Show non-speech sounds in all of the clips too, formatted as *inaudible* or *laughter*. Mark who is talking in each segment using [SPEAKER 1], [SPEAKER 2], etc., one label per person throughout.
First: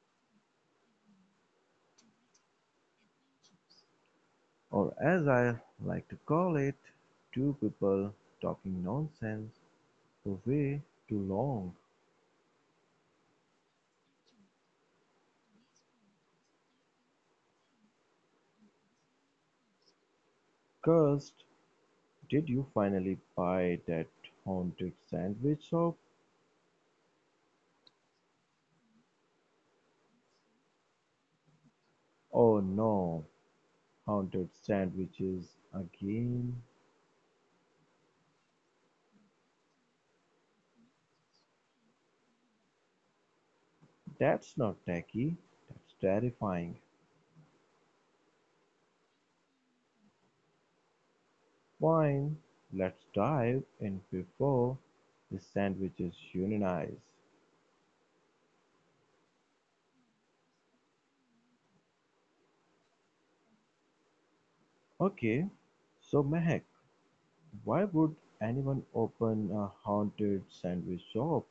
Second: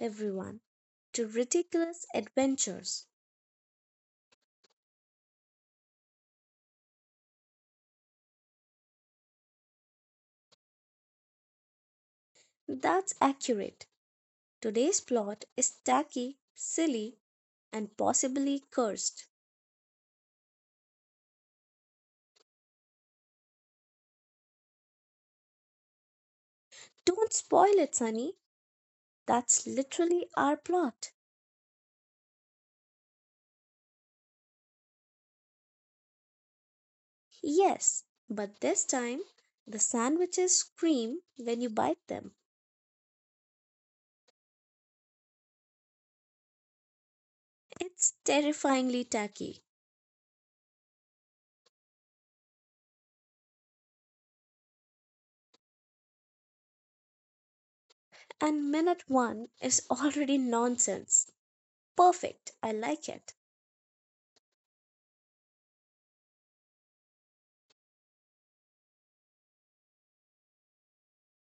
[SPEAKER 1] everyone, to Ridiculous Adventures.
[SPEAKER 2] Or as I like to call it, two people talking nonsense for way too long.
[SPEAKER 1] That's accurate. Today's plot is tacky, silly, and possibly cursed.
[SPEAKER 2] Cursed, did you finally buy that haunted sandwich shop?
[SPEAKER 1] Don't spoil it, Sunny. That's literally our plot.
[SPEAKER 2] Oh no, haunted sandwiches again.
[SPEAKER 1] Yes, but this time the sandwiches scream when you bite them.
[SPEAKER 2] That's not tacky, that's terrifying.
[SPEAKER 1] It's terrifyingly tacky,
[SPEAKER 2] Fine, let's dive in before the sandwiches unionize.
[SPEAKER 1] and minute one is already nonsense. Perfect, I like it.
[SPEAKER 2] Okay, so Mehak, why would anyone open a haunted sandwich shop?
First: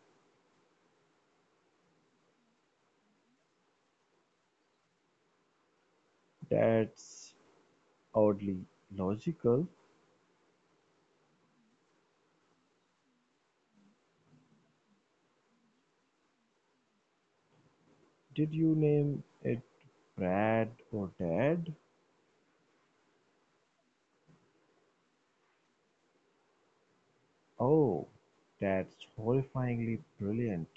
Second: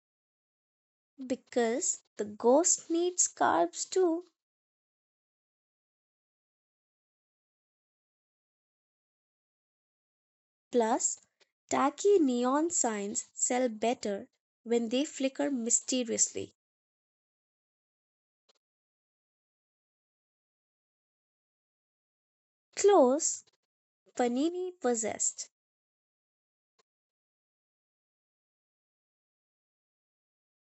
[SPEAKER 1] Because the ghost needs carbs too.
[SPEAKER 2] That's oddly logical.
[SPEAKER 1] Plus, tacky neon signs sell better when they flicker mysteriously.
[SPEAKER 2] Did you name it Brad or Dad?
[SPEAKER 1] Close, panini possessed.
[SPEAKER 2] Oh, that's horrifyingly brilliant.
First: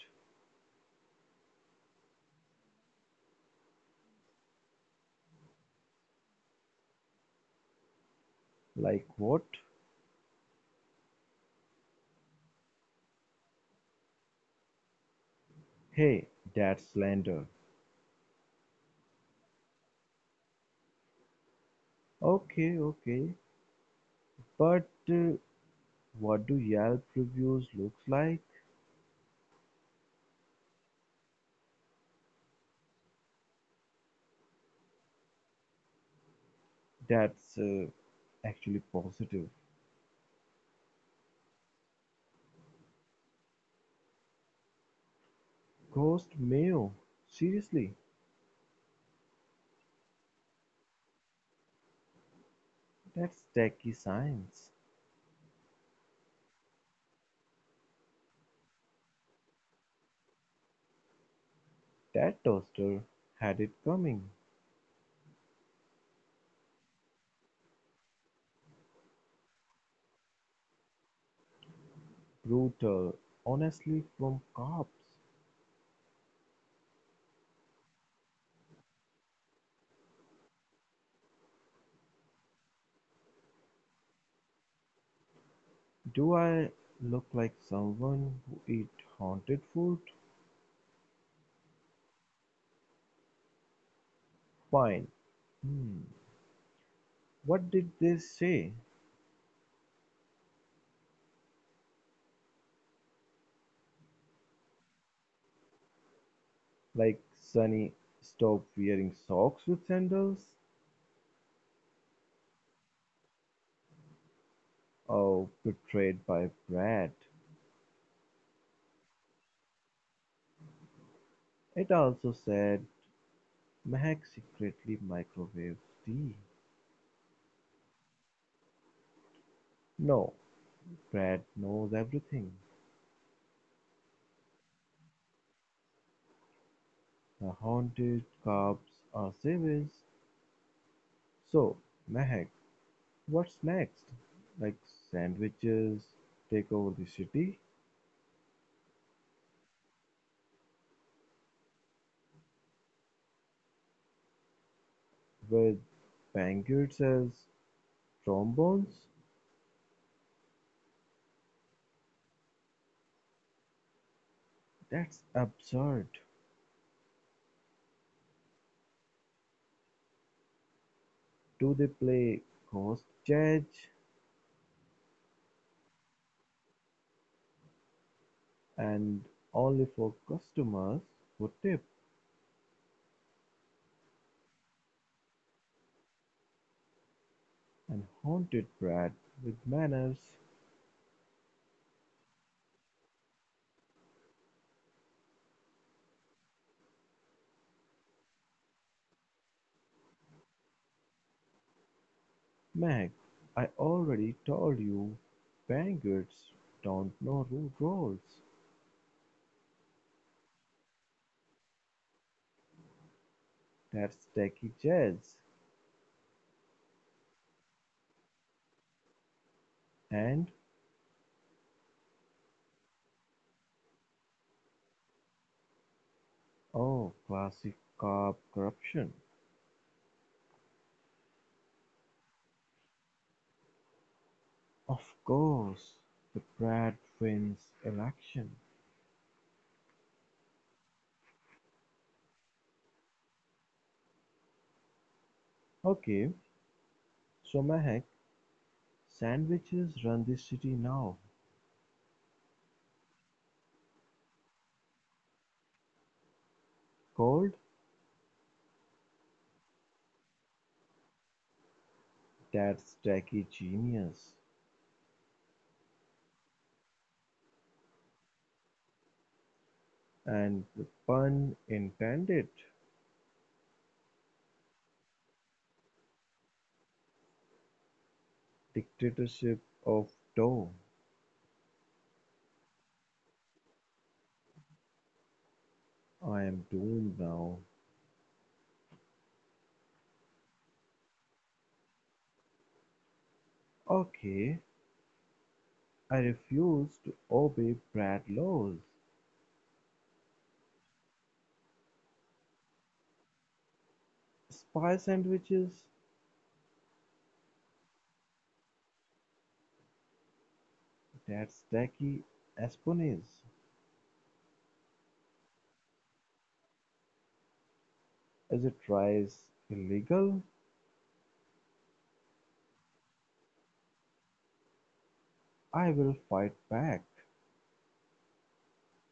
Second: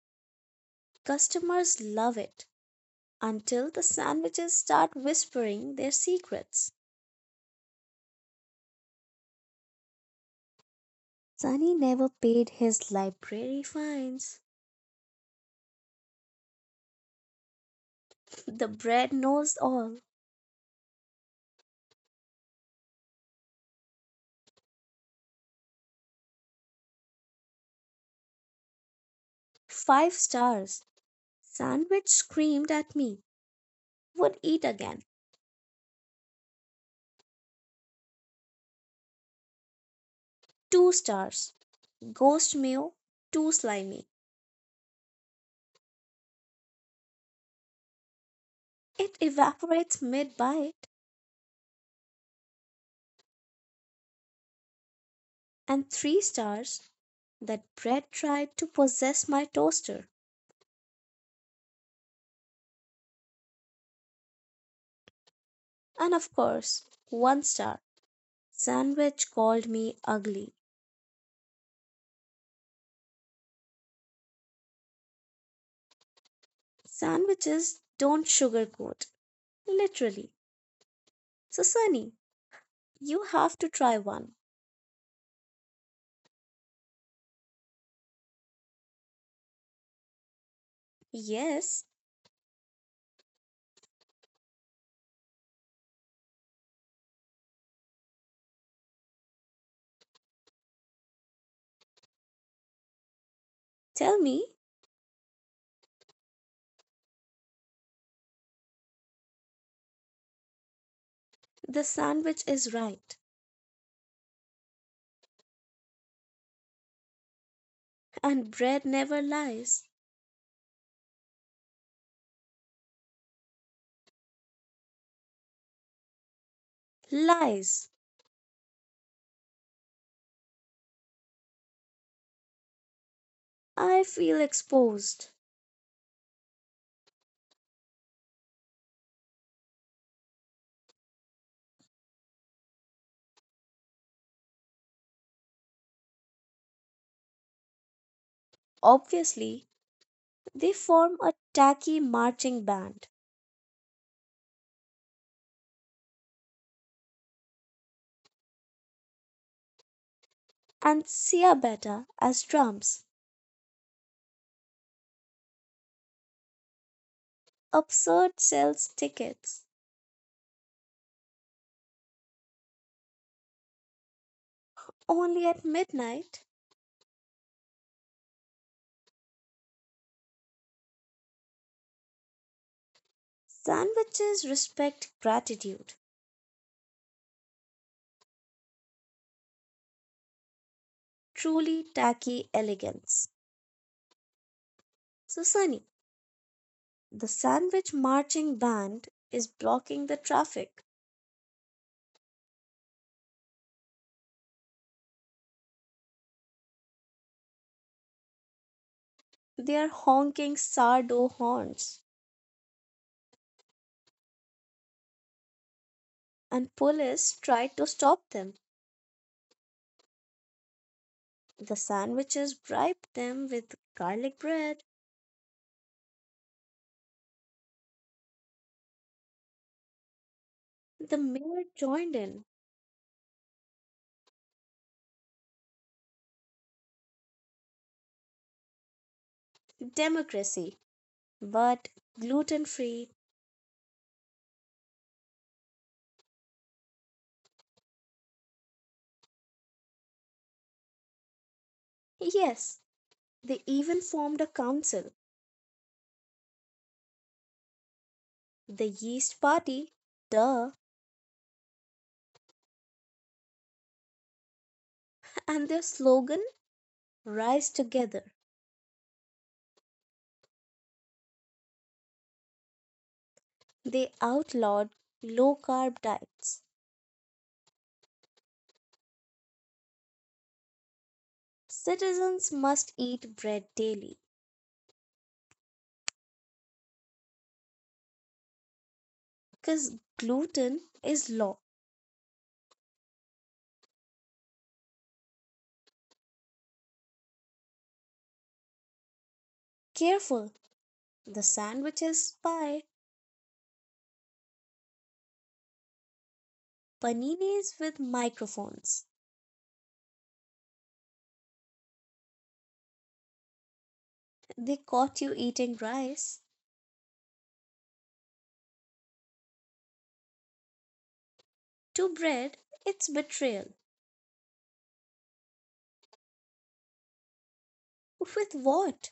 [SPEAKER 1] Customers love it until the sandwiches start whispering their secrets.
[SPEAKER 2] Like what?
[SPEAKER 1] Sunny never paid his library fines.
[SPEAKER 2] Hey, that's slander.
[SPEAKER 1] *laughs* The bread knows all.
[SPEAKER 2] Okay, okay. But what do Yelp reviews look like?
[SPEAKER 1] Five stars. Sandwich screamed at me. Would eat again.
[SPEAKER 2] That's actually positive.
[SPEAKER 1] Two stars. Ghost meal. Too slimy.
[SPEAKER 2] Ghost mayo. Seriously,
[SPEAKER 1] It evaporates mid bite.
[SPEAKER 2] that's techie science.
[SPEAKER 1] And three stars, that Bread tried to possess my toaster,
[SPEAKER 2] That toaster had it coming,
[SPEAKER 1] and of course one star. Sandwich called me ugly.
[SPEAKER 2] brutal honestly from cops.
[SPEAKER 1] Sandwiches don't sugarcoat, literally. So, Sunny, you have to try one.
[SPEAKER 2] Do I look like someone who eats haunted food?
[SPEAKER 1] Yes,
[SPEAKER 2] Fine. Hmm. What did they say?
[SPEAKER 1] tell me.
[SPEAKER 2] Like Sunny, stop wearing socks with sandals?
[SPEAKER 1] The sandwich is right,
[SPEAKER 2] Oh, betrayed by Brad.
[SPEAKER 1] and Bread never lies.
[SPEAKER 2] It also said Mac secretly microwaves tea.
[SPEAKER 1] Lies!
[SPEAKER 2] No, Brad knows everything.
[SPEAKER 1] I feel exposed.
[SPEAKER 2] The haunted cops are savage. So, Mehak, what's next? Like sandwiches take over the city
[SPEAKER 1] Obviously, they form a tacky marching band
[SPEAKER 2] with banquets as trombones?
[SPEAKER 1] and Sia Beta as drums.
[SPEAKER 2] That's absurd.
[SPEAKER 1] Absurd sells tickets
[SPEAKER 2] Do they play ghost jazz
[SPEAKER 1] only at midnight.
[SPEAKER 2] and only for customers who tip
[SPEAKER 1] Sandwiches respect gratitude.
[SPEAKER 2] and haunted brat with manners?
[SPEAKER 1] Truly tacky elegance. So, Sunny, the sandwich marching band is blocking the traffic.
[SPEAKER 2] Mehak, I already told you banquets don't know rules.
[SPEAKER 1] They are honking sourdough horns,
[SPEAKER 2] That's tacky jazz
[SPEAKER 1] and police try to stop them.
[SPEAKER 2] and
[SPEAKER 1] The sandwiches bribed them with garlic bread.
[SPEAKER 2] oh, classic carp corruption.
[SPEAKER 1] The mayor joined in.
[SPEAKER 2] Of course, the brat wins election.
[SPEAKER 1] Democracy, but gluten free.
[SPEAKER 2] Okay, so Mahek, sandwiches run this city now.
[SPEAKER 1] Yes, they even formed a council.
[SPEAKER 2] Cold?
[SPEAKER 1] The Yeast Party, duh,
[SPEAKER 2] That's tacky genius.
[SPEAKER 1] and their slogan, "Rise Together."
[SPEAKER 2] And the pun intended.
[SPEAKER 1] They outlawed low carb diets.
[SPEAKER 2] Dictatorship of dough.
[SPEAKER 1] Citizens must eat bread daily,
[SPEAKER 2] I am doomed now.
[SPEAKER 1] 'cause gluten is law.
[SPEAKER 2] Okay, I refuse to obey Brad laws.
[SPEAKER 1] Careful, the sandwiches spy,
[SPEAKER 2] Spy sandwiches?
[SPEAKER 1] paninis with microphones.
[SPEAKER 2] That's tacky espionage.
[SPEAKER 1] They caught you eating rice.
[SPEAKER 2] Is it rice illegal?
[SPEAKER 1] To bread, it's betrayal.
[SPEAKER 2] I will fight back.
[SPEAKER 1] With what?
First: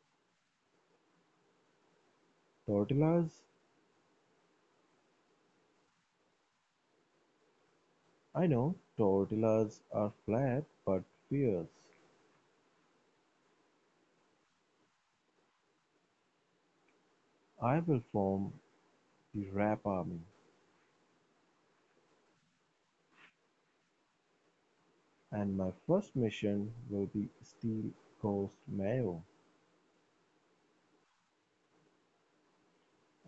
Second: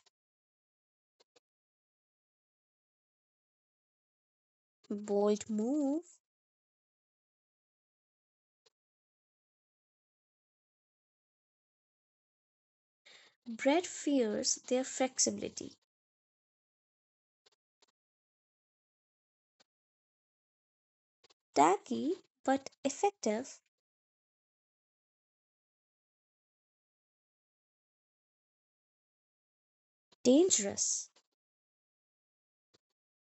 [SPEAKER 2] Tortillas?
[SPEAKER 1] Bold move.
[SPEAKER 2] I know tortillas are flat but fierce.
[SPEAKER 1] Bread fears their flexibility.
[SPEAKER 2] I will form the Rap Army,
[SPEAKER 1] Tacky but effective.
[SPEAKER 2] and my first mission will be steal ghost mayo.
[SPEAKER 1] Dangerous.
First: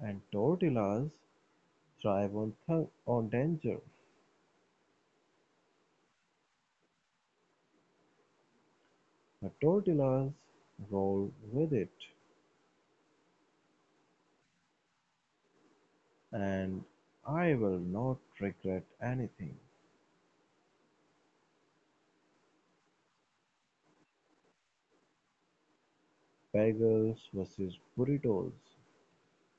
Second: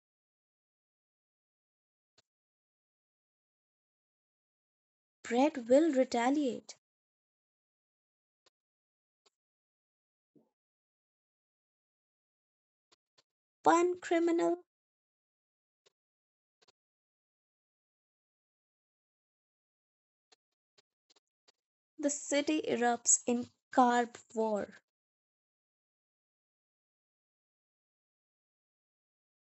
[SPEAKER 2] And tortillas thrive on danger.
[SPEAKER 1] Bread will retaliate.
[SPEAKER 2] The tortillas roll with it,
[SPEAKER 1] One criminal,
[SPEAKER 2] and I will not regret anything.
[SPEAKER 1] the city erupts in carb war.
[SPEAKER 2] Bagels versus burritos.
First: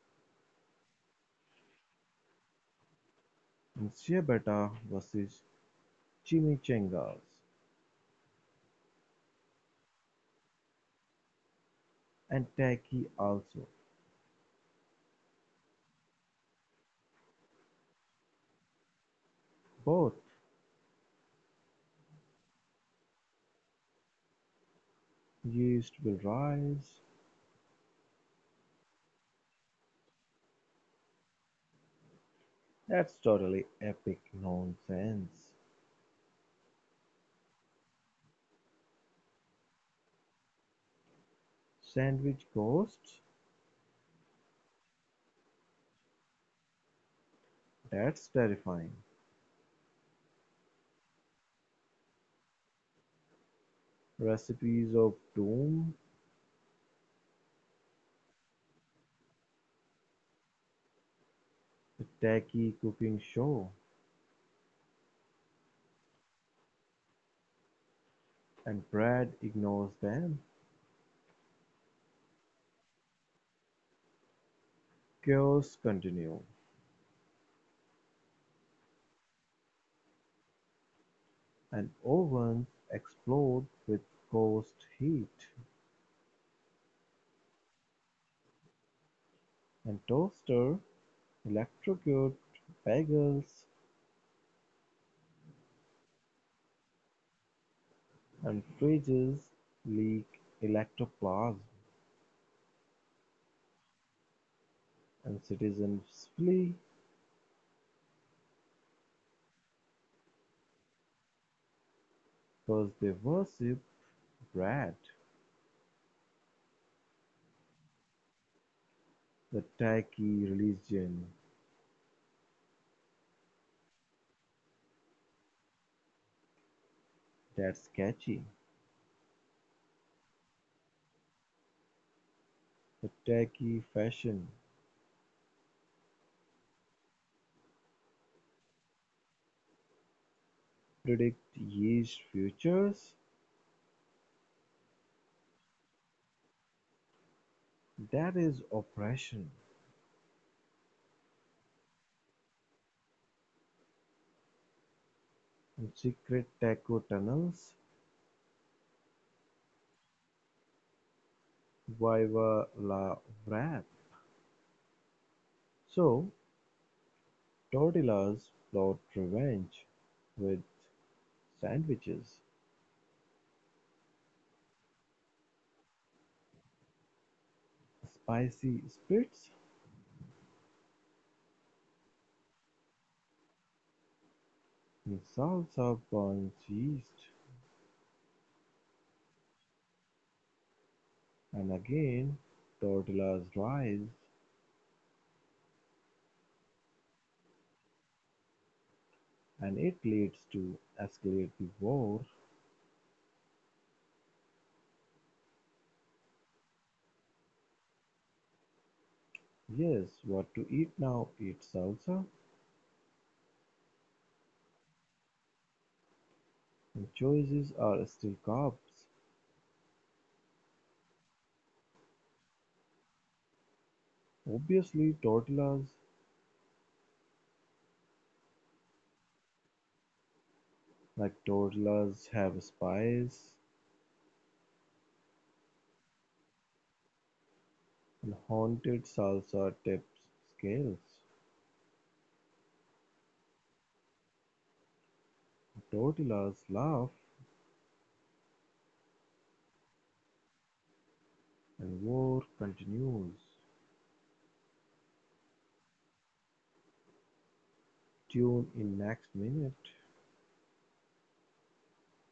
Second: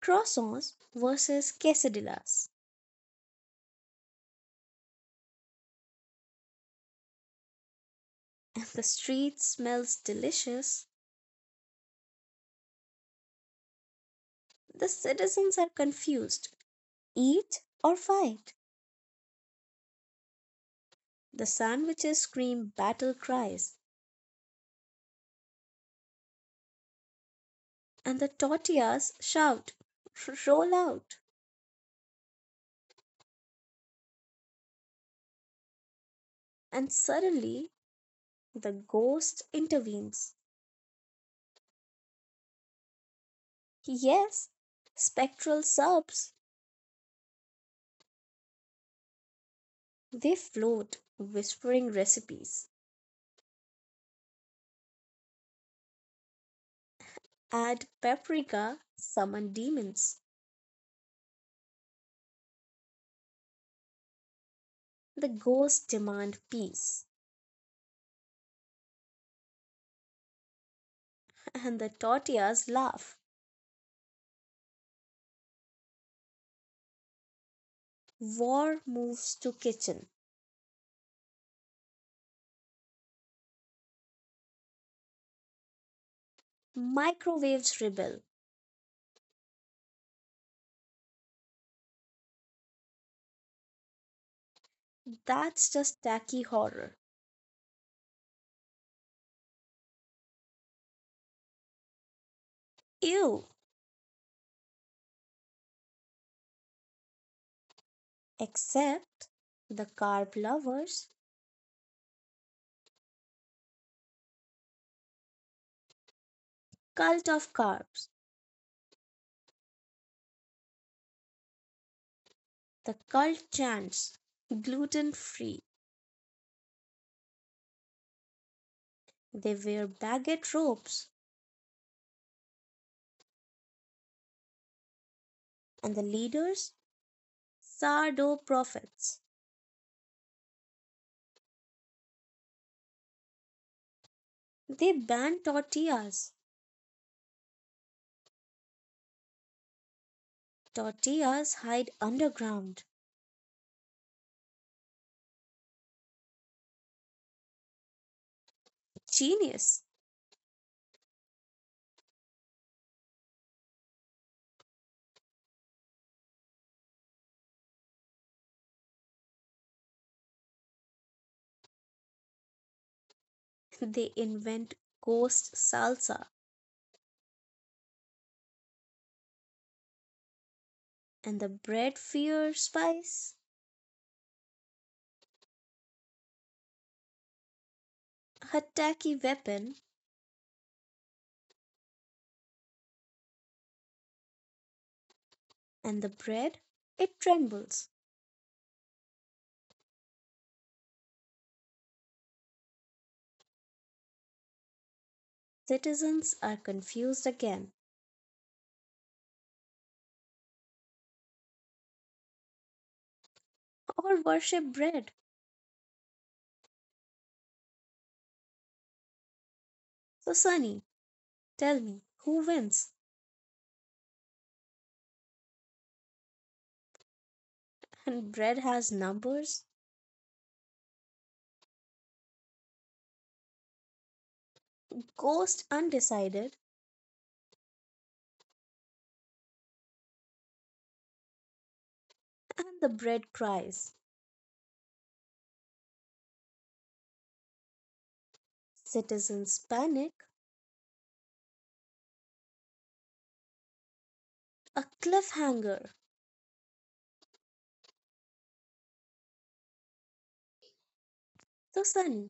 [SPEAKER 1] Croissants versus quesadillas.
[SPEAKER 2] Ciabatta versus chimichangas
[SPEAKER 1] And the street smells delicious.
[SPEAKER 2] and Taki also,
[SPEAKER 1] The citizens are confused. Eat or fight.
[SPEAKER 2] both
[SPEAKER 1] The sandwiches scream battle cries.
[SPEAKER 2] yeast will rise.
[SPEAKER 1] And the tortillas shout, roll out.
[SPEAKER 2] That's totally epic nonsense.
[SPEAKER 1] And suddenly the ghost intervenes.
[SPEAKER 2] Sandwich ghosts?
[SPEAKER 1] Yes, spectral subs.
[SPEAKER 2] That's terrifying.
[SPEAKER 1] They float, whispering recipes.
[SPEAKER 2] Recipes of doom?
[SPEAKER 1] Add paprika, summon demons.
[SPEAKER 2] The Taki cooking show.
[SPEAKER 1] The ghosts demand peace,
[SPEAKER 2] And Brad ignores them.
[SPEAKER 1] and the tortillas laugh.
[SPEAKER 2] Chaos continue.
[SPEAKER 1] War moves to kitchen.
[SPEAKER 2] And ovens explode with ghost heat.
[SPEAKER 1] Microwaves rebel.
[SPEAKER 2] And toaster electrocute bagels.
[SPEAKER 1] That's just tacky horror.
[SPEAKER 2] And fridges leak electoplasm,
[SPEAKER 1] Ew!
[SPEAKER 2] and citizens flee
[SPEAKER 1] Except the carb lovers,
[SPEAKER 2] because they worship bread.
[SPEAKER 1] cult of carbs,
[SPEAKER 2] The tacky religion,
[SPEAKER 1] the cult chants, gluten free.
[SPEAKER 2] that's catchy.
[SPEAKER 1] They wear baguette robes,
[SPEAKER 2] The tacky fashion.
[SPEAKER 1] and the leaders, sourdough prophets.
[SPEAKER 2] Predict yeast futures.
[SPEAKER 1] They ban tortillas.
[SPEAKER 2] That is oppression.
[SPEAKER 1] Tortillas hide underground.
[SPEAKER 2] And secret taco tunnels.
[SPEAKER 1] Genius!
[SPEAKER 2] Viva la wrap. So, tortillas plot revenge with sandwiches,
[SPEAKER 1] They invent ghost salsa
[SPEAKER 2] spicy spirits.
[SPEAKER 1] and the bread fear spice.
[SPEAKER 2] The salsa burns yeast
[SPEAKER 1] A tacky weapon.
[SPEAKER 2] and again tortillas rise
[SPEAKER 1] And the bread? It trembles.
[SPEAKER 2] and it leads to escalate the war.
[SPEAKER 1] Citizens are confused again,
[SPEAKER 2] Yes, what to eat now? Eat salsa?
[SPEAKER 1] or worship bread.
[SPEAKER 2] And choices are still carbs.
[SPEAKER 1] So, Sunny, tell me, who wins?
[SPEAKER 2] Obviously tortillas,
[SPEAKER 1] And bread has numbers,
[SPEAKER 2] like tortillas have spice
[SPEAKER 1] ghost undecided,
[SPEAKER 2] and haunted salsa tips scales.
[SPEAKER 1] and the bread cries.
[SPEAKER 2] Tortillas laugh
[SPEAKER 1] Citizens panic.
[SPEAKER 2] and war continues.
[SPEAKER 1] A cliffhanger.
[SPEAKER 2] Tune in next minute.
[SPEAKER 1] So, Sunny,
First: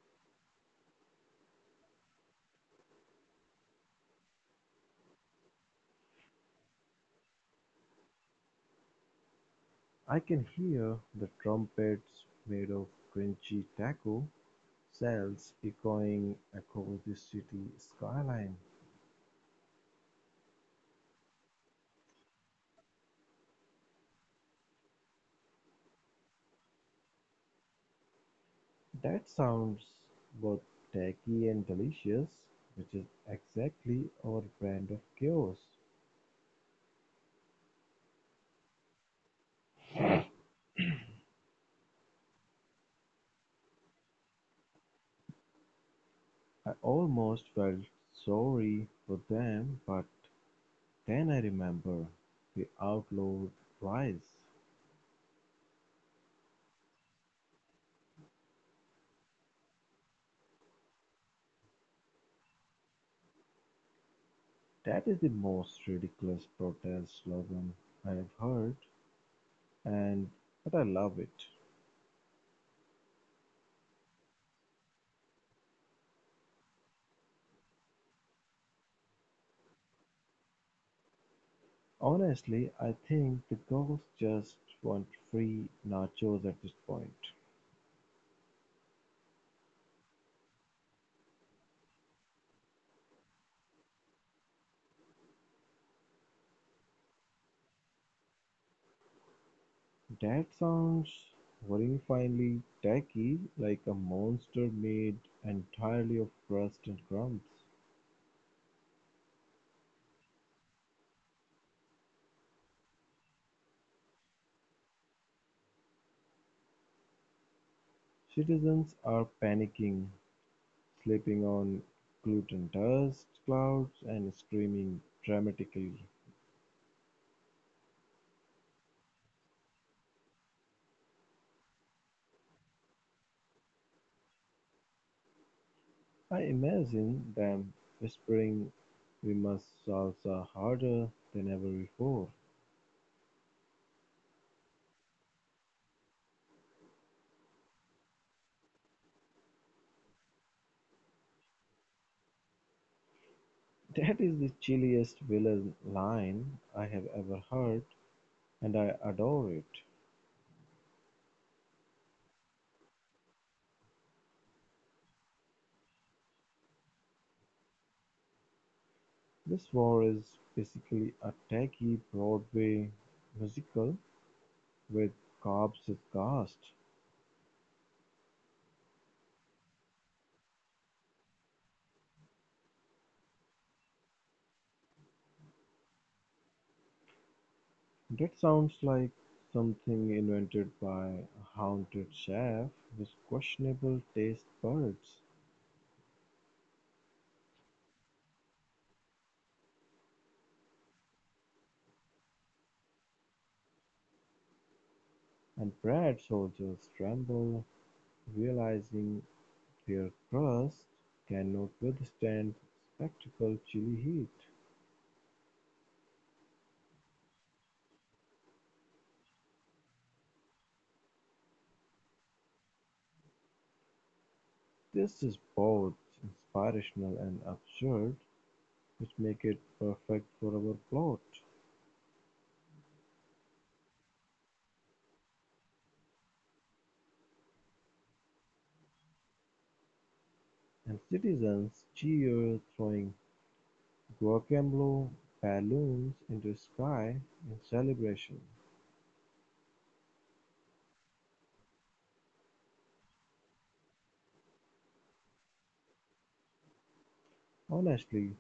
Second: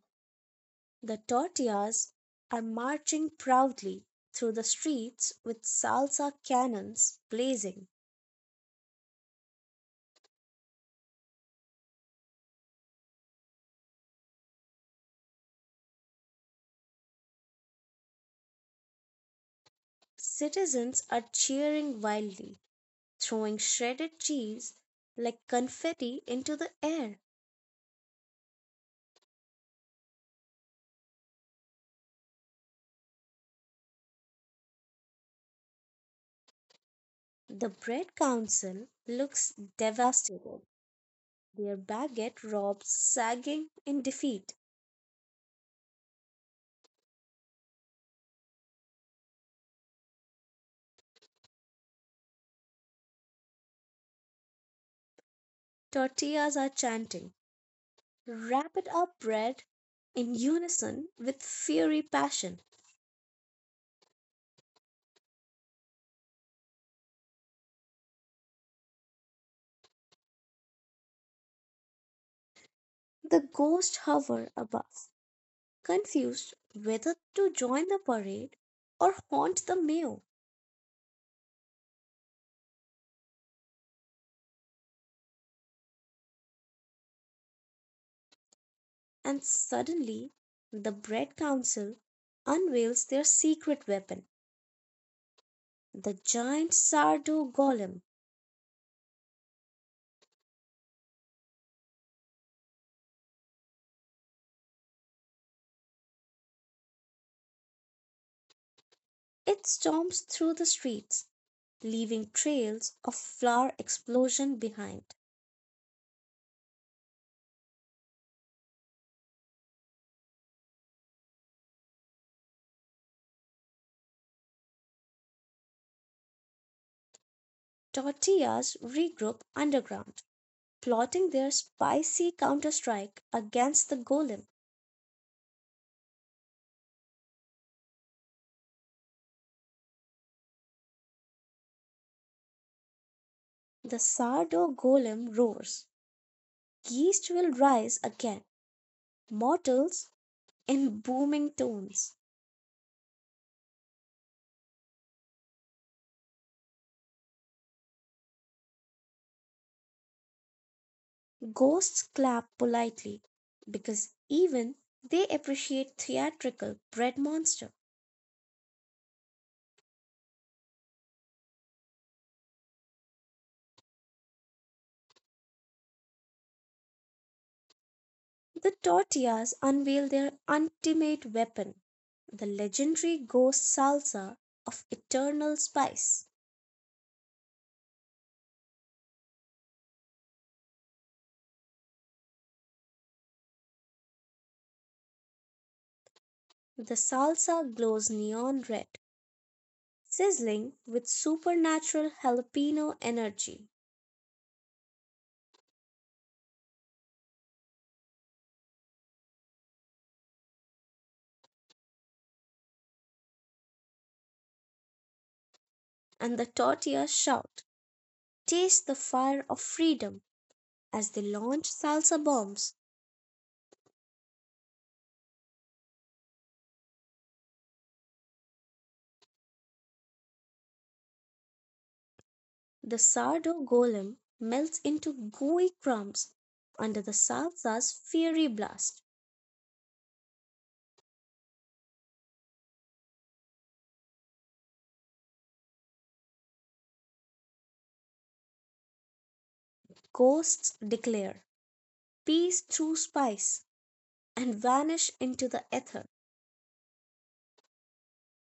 [SPEAKER 1] the tortillas are marching proudly through the streets with salsa cannons blazing.
[SPEAKER 2] I can hear the trumpets made of crunchy taco shells echoing across the city skyline.
[SPEAKER 1] Citizens are cheering wildly, throwing shredded cheese like confetti into the air.
[SPEAKER 2] That sounds both tacky and delicious, which is exactly our brand of chaos.
[SPEAKER 1] The bread council looks devastated, their baguette robes sagging in defeat.
[SPEAKER 2] I almost felt sorry for them, but then I remember the outlawed rice.
[SPEAKER 1] Tortillas are chanting, "Wrap it up, bread!" in unison with fiery passion.
[SPEAKER 2] That is the most ridiculous protest slogan I have heard, and but I love it.
[SPEAKER 1] The ghosts hover above, confused whether to join the parade or haunt the mayor,
[SPEAKER 2] Honestly, I think the girls just want free nachos at this point.
[SPEAKER 1] and suddenly the Bread Council unveils their secret weapon, the giant sourdough golem.
[SPEAKER 2] That sounds horrifyingly tacky, like a monster made entirely of crust and crumbs.
[SPEAKER 1] It storms through the streets, leaving trails of flour explosion behind.
[SPEAKER 2] Citizens are panicking, slipping on gluten dust clouds and screaming dramatically.
[SPEAKER 1] Tortillas regroup underground, plotting their spicy counterstrike against the golem.
[SPEAKER 2] I imagine them whispering, we must salsa harder than ever before.
[SPEAKER 1] The sourdough golem roars, "Yeast will rise again. Mortals!" in booming tones.
[SPEAKER 2] That is the chilliest villain line I have ever heard, and I adore it.
[SPEAKER 1] Ghosts clap politely because even they appreciate theatrical bread monster.
[SPEAKER 2] This war is basically a tacky Broadway musical with cops as ghosts.
[SPEAKER 1] The tortillas unveil their ultimate weapon, the legendary ghost salsa of eternal spice.
[SPEAKER 2] That sounds like something invented by a haunted chef with questionable taste buds.
[SPEAKER 1] The salsa glows neon red, sizzling with supernatural jalapeno energy,
[SPEAKER 2] And Brad soldiers tremble, realizing their crust cannot withstand the spectacle chili heat.
[SPEAKER 1] and the tortillas shout, "Taste the fire of freedom," as they launch salsa bombs.
[SPEAKER 2] This is both inspirational and absurd, which make it perfect for our plot.
[SPEAKER 1] The sourdough golem melts into gooey crumbs under the salsa's fiery blast.
[SPEAKER 2] And citizens cheer, throwing guacamole balloons into the sky in celebration.
[SPEAKER 1] Ghosts declare peace through spice, and vanish into the ether.
[SPEAKER 2] Honestly,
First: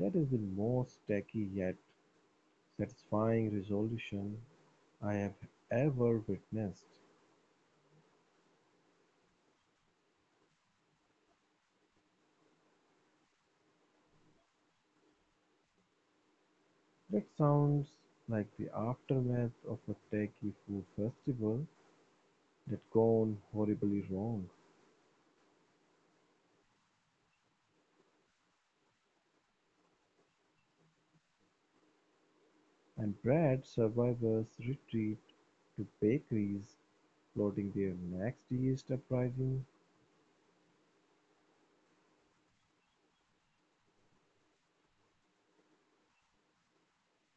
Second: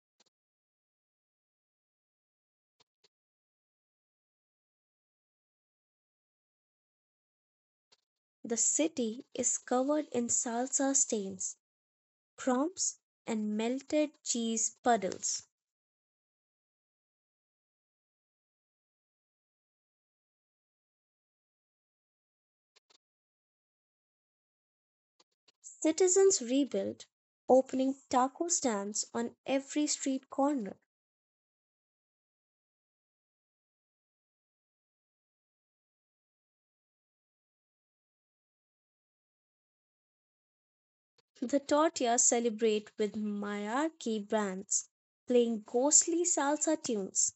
[SPEAKER 2] that is the most tacky yet satisfying resolution I have ever witnessed.
[SPEAKER 1] The city is covered in salsa stains, crumbs, and melted cheese puddles.
[SPEAKER 2] That sounds like the aftermath of a tacky food festival that gone horribly wrong.
[SPEAKER 1] Citizens rebuild, opening taco stands on every street corner.
[SPEAKER 2] And bread survivors retreat to bakeries, plotting their next yeast uprising.
[SPEAKER 1] The tortillas celebrate with mariachi bands playing ghostly salsa tunes.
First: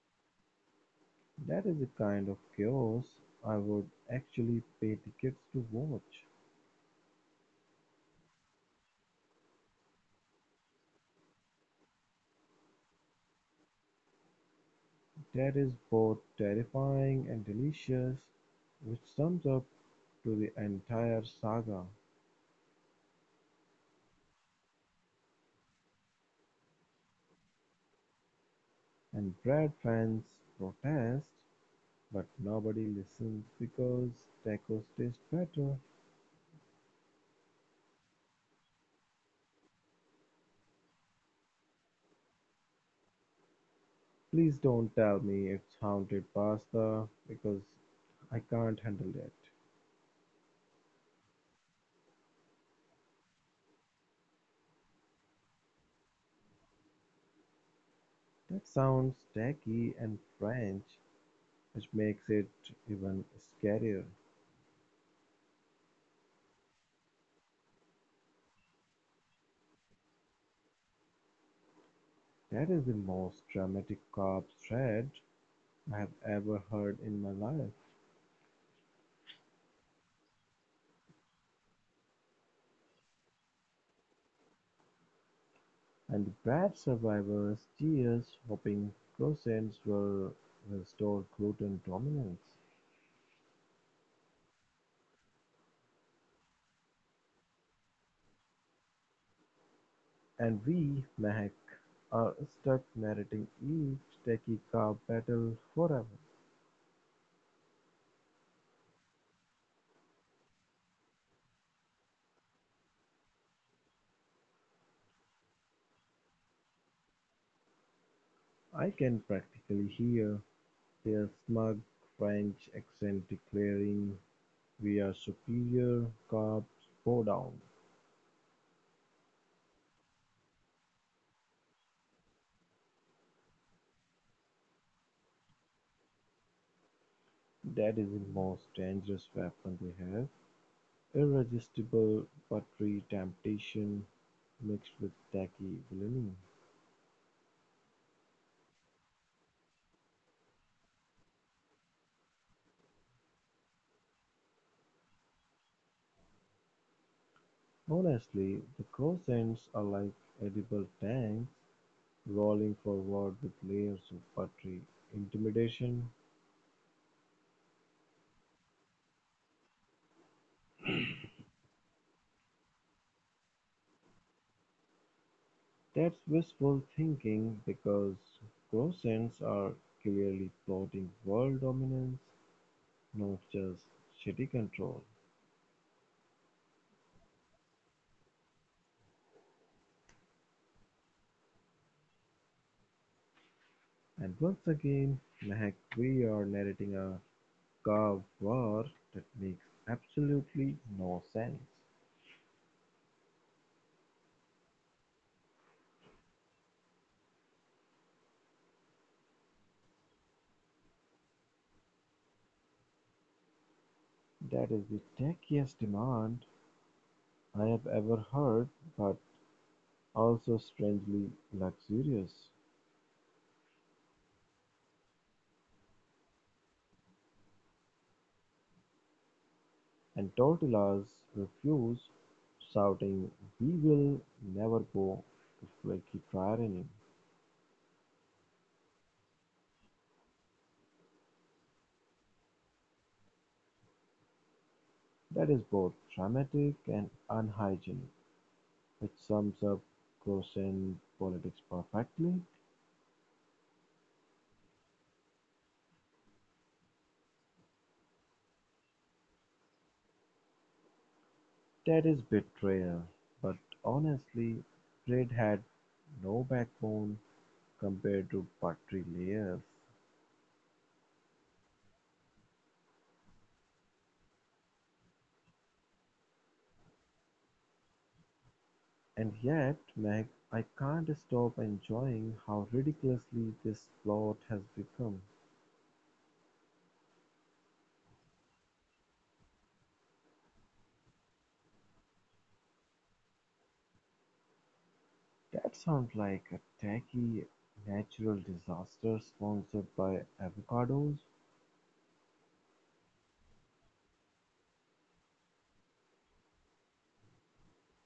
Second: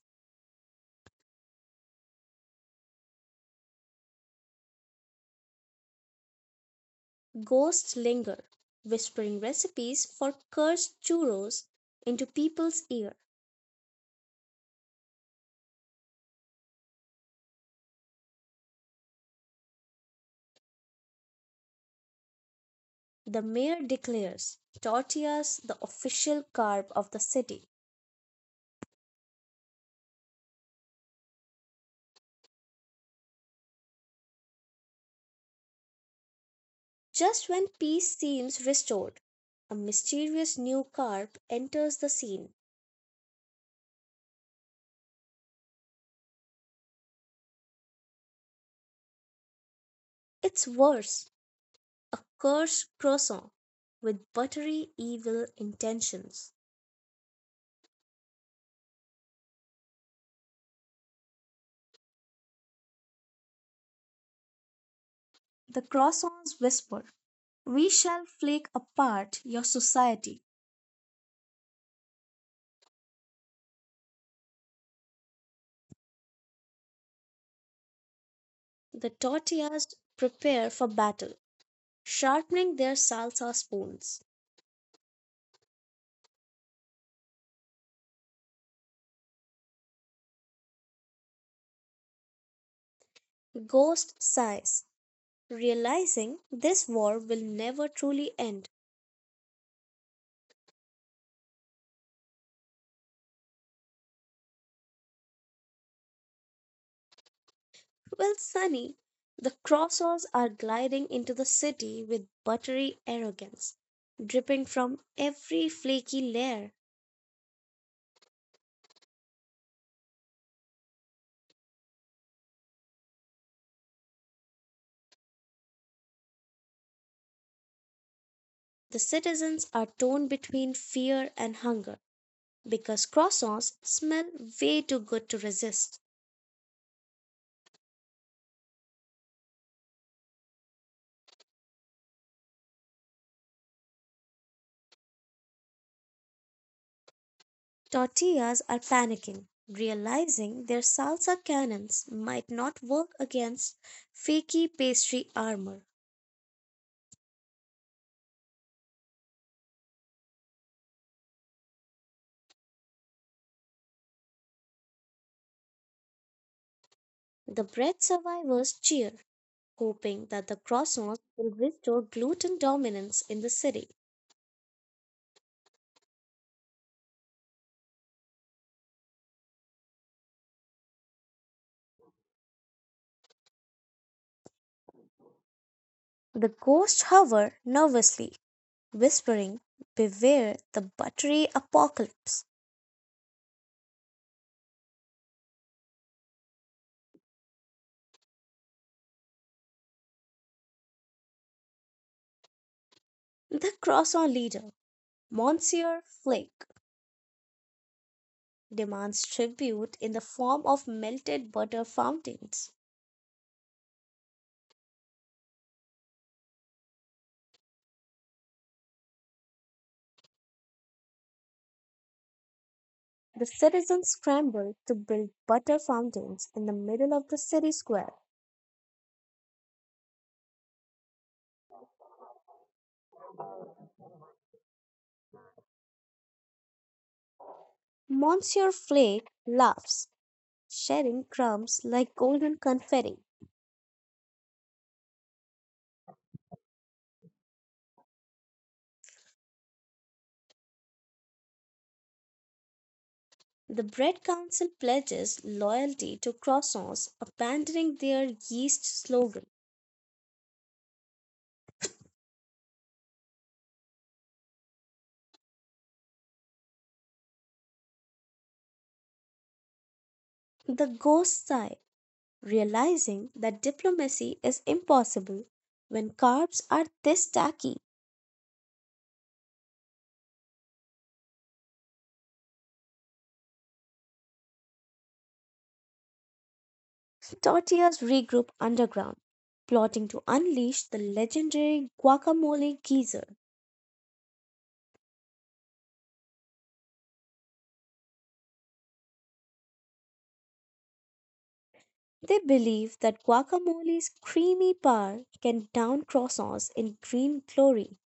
[SPEAKER 2] That is a kind of chaos I would actually pay tickets to watch.
[SPEAKER 1] Ghosts linger, whispering recipes for cursed churros into people's ear.
[SPEAKER 2] That is both terrifying and delicious, which sums up to the entire saga.
[SPEAKER 1] The mayor declares tortillas the official carb of the city.
[SPEAKER 2] And bread fans protest, but nobody listens because tacos taste better.
[SPEAKER 1] Just when peace seems restored, a mysterious new carb enters the scene.
[SPEAKER 2] Please don't tell me it's haunted pasta because I can't handle it.
[SPEAKER 1] It's worse, a cursed croissant with buttery evil intentions.
[SPEAKER 2] That sounds tacky and French, which makes it even scarier.
[SPEAKER 1] The croissants whisper, "We shall flake apart your society."
[SPEAKER 2] That is the most dramatic corpse thread I have ever heard in my life,
[SPEAKER 1] The tortillas prepare for battle, sharpening their salsa spoons.
[SPEAKER 2] and the bad survivors' tears hoping croissants will restore gluten dominance.
[SPEAKER 1] Ghost sighs, realizing this war will never truly end.
[SPEAKER 2] And we, Mehak, are stuck narrating each tacky carb battle forever.
[SPEAKER 1] Well, Sunny, the crossers are gliding into the city with buttery arrogance, dripping from every flaky layer.
[SPEAKER 2] I can practically hear their smug French accent declaring, "We're superior, cops, bow down!"
[SPEAKER 1] The citizens are torn between fear and hunger because croissants smell way too good to resist.
[SPEAKER 2] That is the most dangerous weapon they have: irresistible buttery temptation mixed with tacky villainy.
[SPEAKER 1] Tortillas are panicking, realizing their salsa cannons might not work against flaky pastry armor.
[SPEAKER 2] Honestly, the croissants are like edible tanks, rolling forward with layers of buttery intimidation.
[SPEAKER 1] The bread survivors cheer, hoping that the croissants will restore gluten dominance in the city.
[SPEAKER 2] That's wishful thinking because Kroatians are clearly plotting world dominance, not just city control.
[SPEAKER 1] The ghosts hover nervously, whispering, "Beware the buttery apocalypse."
[SPEAKER 2] And once again, Mehak, we are narrating a car war that makes absolutely no sense.
[SPEAKER 1] The croissant leader, Monsieur Flake, demands tribute in the form of melted butter fountains.
[SPEAKER 2] That is the techiest demand I have ever heard, but also strangely luxurious.
[SPEAKER 1] The citizens scrambled to build butter fountains in the middle of the city square.
[SPEAKER 2] And tortillas refused, shouting, we will never go to flaky tyranny.
[SPEAKER 1] Monsieur Flake laughs, sharing crumbs like golden confetti.
[SPEAKER 2] That is both dramatic and unhygienic, which sums up Croatian politics perfectly.
[SPEAKER 1] The bread council pledges loyalty to croissants, abandoning their yeast slogan.
[SPEAKER 2] That is betrayal, but honestly, Braid had no backbone compared to buttery layers.
[SPEAKER 1] The ghosts sigh, realizing that diplomacy is impossible when carbs are this tacky.
[SPEAKER 2] And yet, Meg, I can't stop enjoying how ridiculously this plot has become.
[SPEAKER 1] Tortillas regroup underground, plotting to unleash the legendary guacamole geyser.
[SPEAKER 2] That sounds like a tacky natural disaster sponsored by avocados.
[SPEAKER 1] They believe that guacamole's creamy power can down croissants in green glory.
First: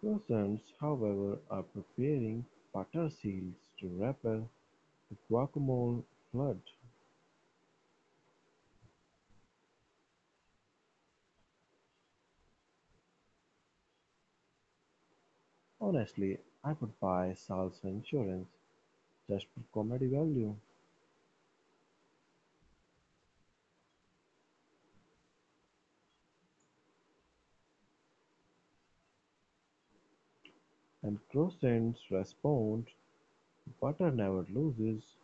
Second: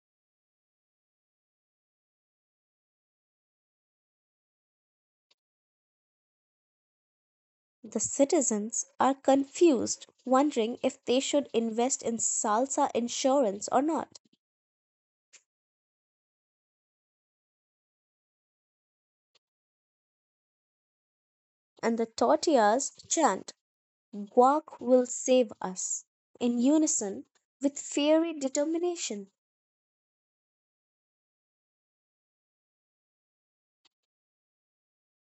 [SPEAKER 2] Croissants, however, are preparing butter seals to repel the guacamole flood.
[SPEAKER 1] The citizens are confused, wondering if they should invest in salsa insurance or not.
[SPEAKER 2] Honestly, I would buy salsa insurance just for comedy value.
[SPEAKER 1] And the tortillas chant, "Guac will save us," in unison with fiery determination.
[SPEAKER 2] And croissants respond, butter never loses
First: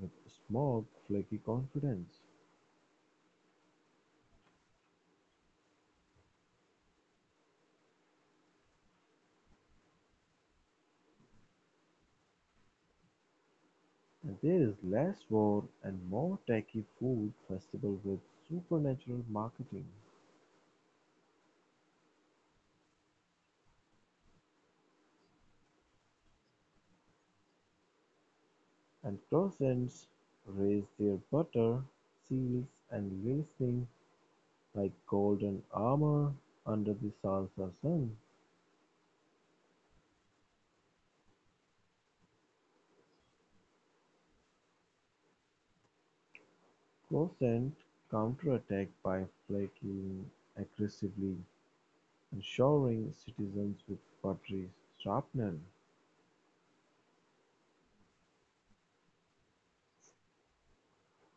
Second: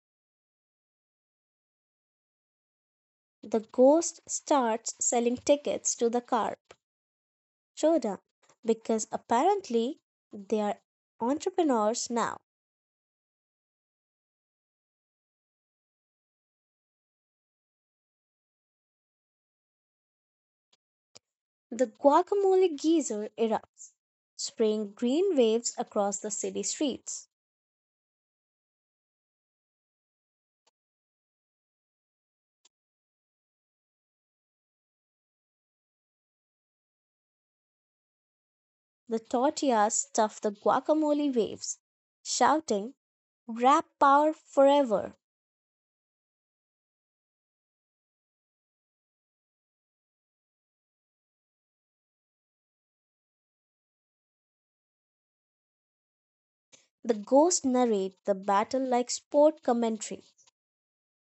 [SPEAKER 2] with smug, flaky confidence.
[SPEAKER 1] The ghost starts selling tickets to the carp, Choda, because apparently they are entrepreneurs now.
[SPEAKER 2] And there is less war and more tacky food festival with supernatural marketing.
[SPEAKER 1] The guacamole geyser erupts, spraying green waves across the city streets.
[SPEAKER 2] And crossets raise their butter, seals and glistening like golden armor under the Salsa sun.
[SPEAKER 1] The tortillas stuff the guacamole waves, shouting, "Rap power forever!"
[SPEAKER 2] Crossets counterattack by flaking aggressively and showering citizens with buttery shrapnel.
[SPEAKER 1] The ghosts narrate the battle like sport commentary,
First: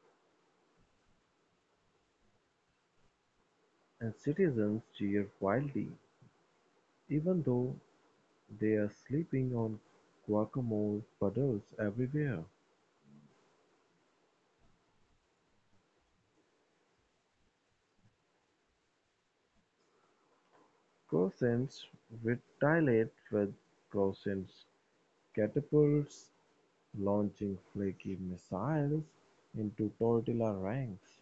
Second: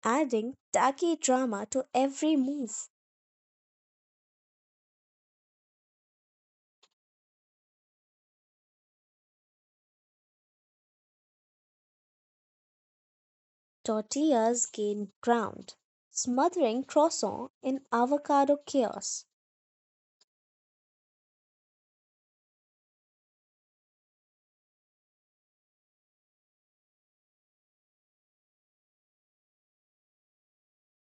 [SPEAKER 1] adding tacky drama to every move.
[SPEAKER 2] And citizens cheer wildly, even though they are sleeping on guacamole puddles everywhere.
[SPEAKER 1] Tortillas gain ground, smothering croissant in avocado chaos.
[SPEAKER 2] Crossets retaliate with crossets catapults launching flaky missiles into tortilla ranks.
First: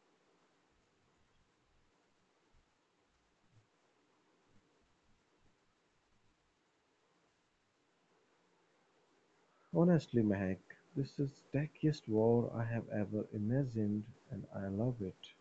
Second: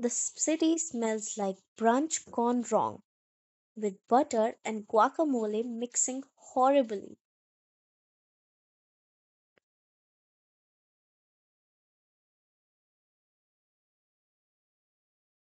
[SPEAKER 1] The city smells like brunch gone wrong, with butter and guacamole mixing horribly.
[SPEAKER 2] Honestly, Mac, this is the tackiest war I have ever imagined and I love it.